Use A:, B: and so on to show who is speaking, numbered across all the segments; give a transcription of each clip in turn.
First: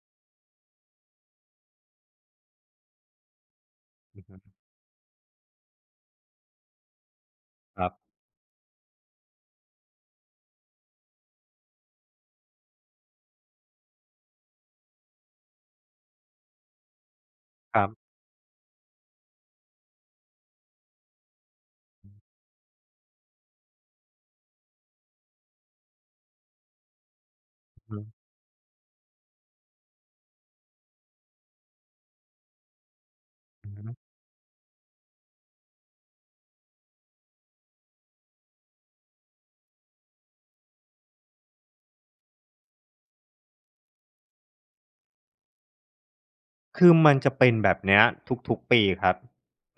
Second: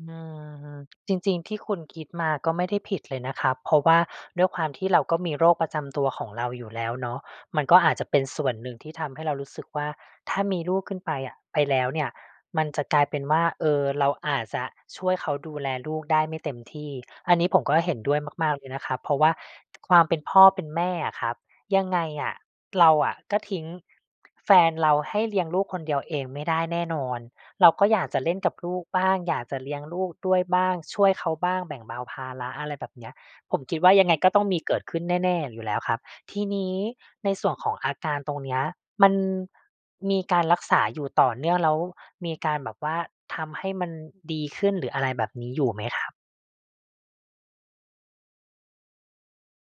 A: อืม จริง ๆ ที่คุณคิดมาก็ไม่ได้ผิดเลยนะครับ เพราะว่า
B: อือฮึ
A: ด้วยความที่เราก็มีโรคประจำตัวของเราอยู่แล้วเนาะ มันก็
B: คร
A: อ
B: ั
A: า
B: บ
A: จจะเป็นส่วนหนึ่งที่ทำให้เรารู้สึกว่า ถ้ามีลูกขึ้นไปอะ ไปแล้วเนี่ย มันจะกลายเป็นว่า เออ เราอาจจะช่วยเขาดูแลลูกได้ไม่เต็มที่ อันนี้ผมก็
B: ครั
A: เห
B: บ
A: ็นด้วยมาก ๆ เลยนะครับ เพราะว่า ความเป็นพ่อเป็นแม่อะครับ ยังไงอะเราอะก็ทิ้ง แฟนเราให้เลี้ยงลูกคนเดียวเองไม่ได้แน่นอน เรา
B: อื
A: ก็
B: อฮ
A: อยาก
B: ื
A: จะเล่นกับลูกบ้าง อยากจะเลี้ยงลูกด้วยบ้าง ช่วยเขาบ้าง แบ่งเบาภาระ อะไรแบบเนี้ย ผม
B: อื
A: ค
B: อ
A: ิดว่
B: ฮ
A: า
B: ื
A: ยังไงก็ต้องมีเกิดขึ้นแน่ ๆ อยู่แล้วครับ ทีนี้ในส่วนของอาการตรงเนี้ยมัน มีการรักษาอยู่ต่อเนื่อง แล้วมีการแบบว่าทำให้มันดีขึ้นหรืออะไรแบบนี้ อยู่ไหมครับ?
B: คือมันจะเป็นแบบเนี้ยทุก ๆ ปีครับ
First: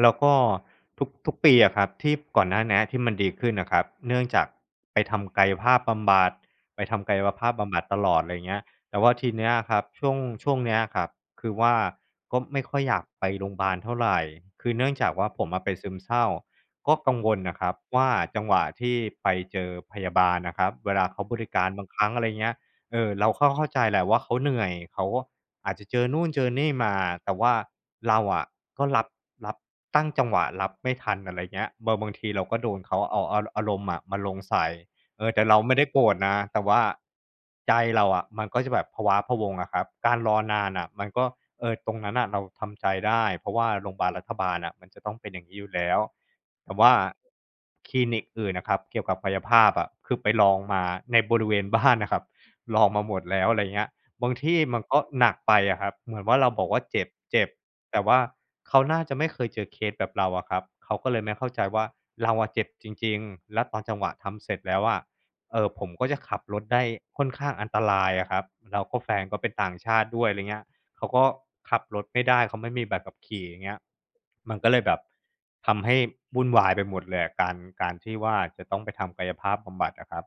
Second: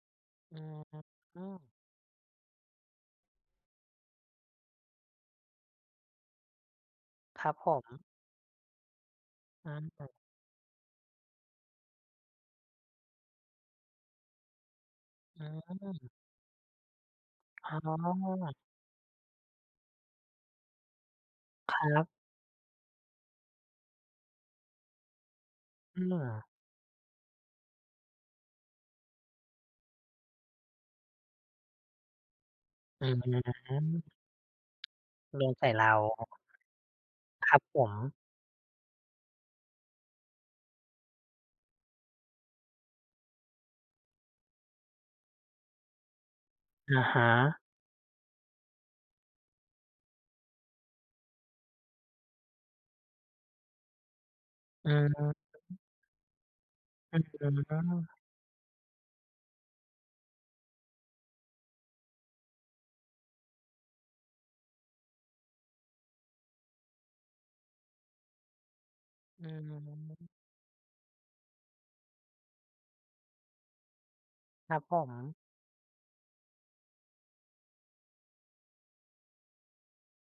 B: แล้วก็
A: อื
B: ทุก ทุกปีอ
A: ม
B: ะครับ ที่ก่อนหน้าเนี้ยที่มันดีขึ้นน่ะครับ เนื่องจากไปทำกายภาพบำบัด ไปทำกายภ
A: ค
B: า
A: รั
B: พ
A: บ
B: บ
A: ผ
B: ำบัดต
A: ม
B: ลอด ไรเงี้ย แต่ว่าทีเนี้ย
A: อ
B: ครับ ช
A: ืม
B: ่วง ช่วงเนี้ยครับ คือว่า ก็ไม่ค่อยอยากไปโรงบาลเท่าไร คือเนื่องจากว่า ผ
A: อ
B: มอะเป็นซึม
A: ืม
B: เศร้า ก็กังวลน่ะคร
A: อ
B: ั
A: ๋
B: บว่า จัง
A: อ
B: หวะที่ไปเจอพยาบาลน่ะครับเวลาเขาบริการ
A: ค
B: บา
A: ร
B: งคร
A: ั
B: ั
A: บ
B: ้ง อะไรเงี้ย เออ เราก็เข้าใจแหละว่า เขาเหนื่อย เขาก็อาจจะเจ
A: อื
B: อนู่นเจ
A: ม
B: อนี่มา แต่ว่าเราอะก็รับ รับ ตั้งจังหวะรับไม่ทัน อะไรเงี้ย บาง บางทีเราก็โดนเขา
A: อื
B: เอ
A: ม
B: าอา อารมณ์อะมาลงใส่ เออ แต
A: ล
B: ่
A: ง
B: เรา
A: ใส่
B: ไม่
A: เร
B: ได้
A: า
B: โกรธนะ แต่ว่า
A: ครับ
B: ใจ
A: ผ
B: เรา
A: ม
B: อะมันก็จะแบบพะว้าพะวัง อะครับ การรอนานน่ะมันก็ เออ ตรงนั้นน่ะเราทำใจได้ เพราะว่าโรงบาลรัฐบาลน่ะ มันจะต้องเป็นอย่างงี้อยู่แล้ว แต่ว่า
A: อะฮะ
B: คลินิกอื่นอะครับเกี่ยวกับกายภาพอะ คือไปลองมาในบริเวณบ้านน่ะครับ ลองมาหมดแล้ว อะไรเงี้ย บางที่มัน
A: อื
B: ก็หนักไปอ
A: ม
B: ะครับ เหมือนว่า เราบอกว่า "เ
A: อื้อ
B: จ็บ ๆ"
A: ฮ
B: แ
A: ื
B: ต่ว่
A: อ
B: าเขาน่าจะไม่เคยเจอเคสแบบเราอะครับ เขาก็เลยไม่เข้าใจว่า เราอะเจ็บจริง ๆ แล้วตอนจังหวะทำเสร็จแล้วอะ เอ่อ ผมก็จะขับรถได้ค่อนข้างอันตรายอะครับ แล้วก็ แฟนก็
A: อ
B: เป
A: ื
B: ็นต่างชาติด้ว
A: ม
B: ย ไรเงี้ย เขาก็ขับรถไม่ได้ เขาไม่มีใบขี่ อย่างเงี้ย มันก็
A: ค
B: เ
A: ร
B: ล
A: ั
B: ย
A: บ
B: แบ
A: ผ
B: บ
A: ม
B: ทำให้วุ่นวายไปหมดเลยอะการ การที่ว่า จะต้องไปทำกายภาพบำบัดอะครับ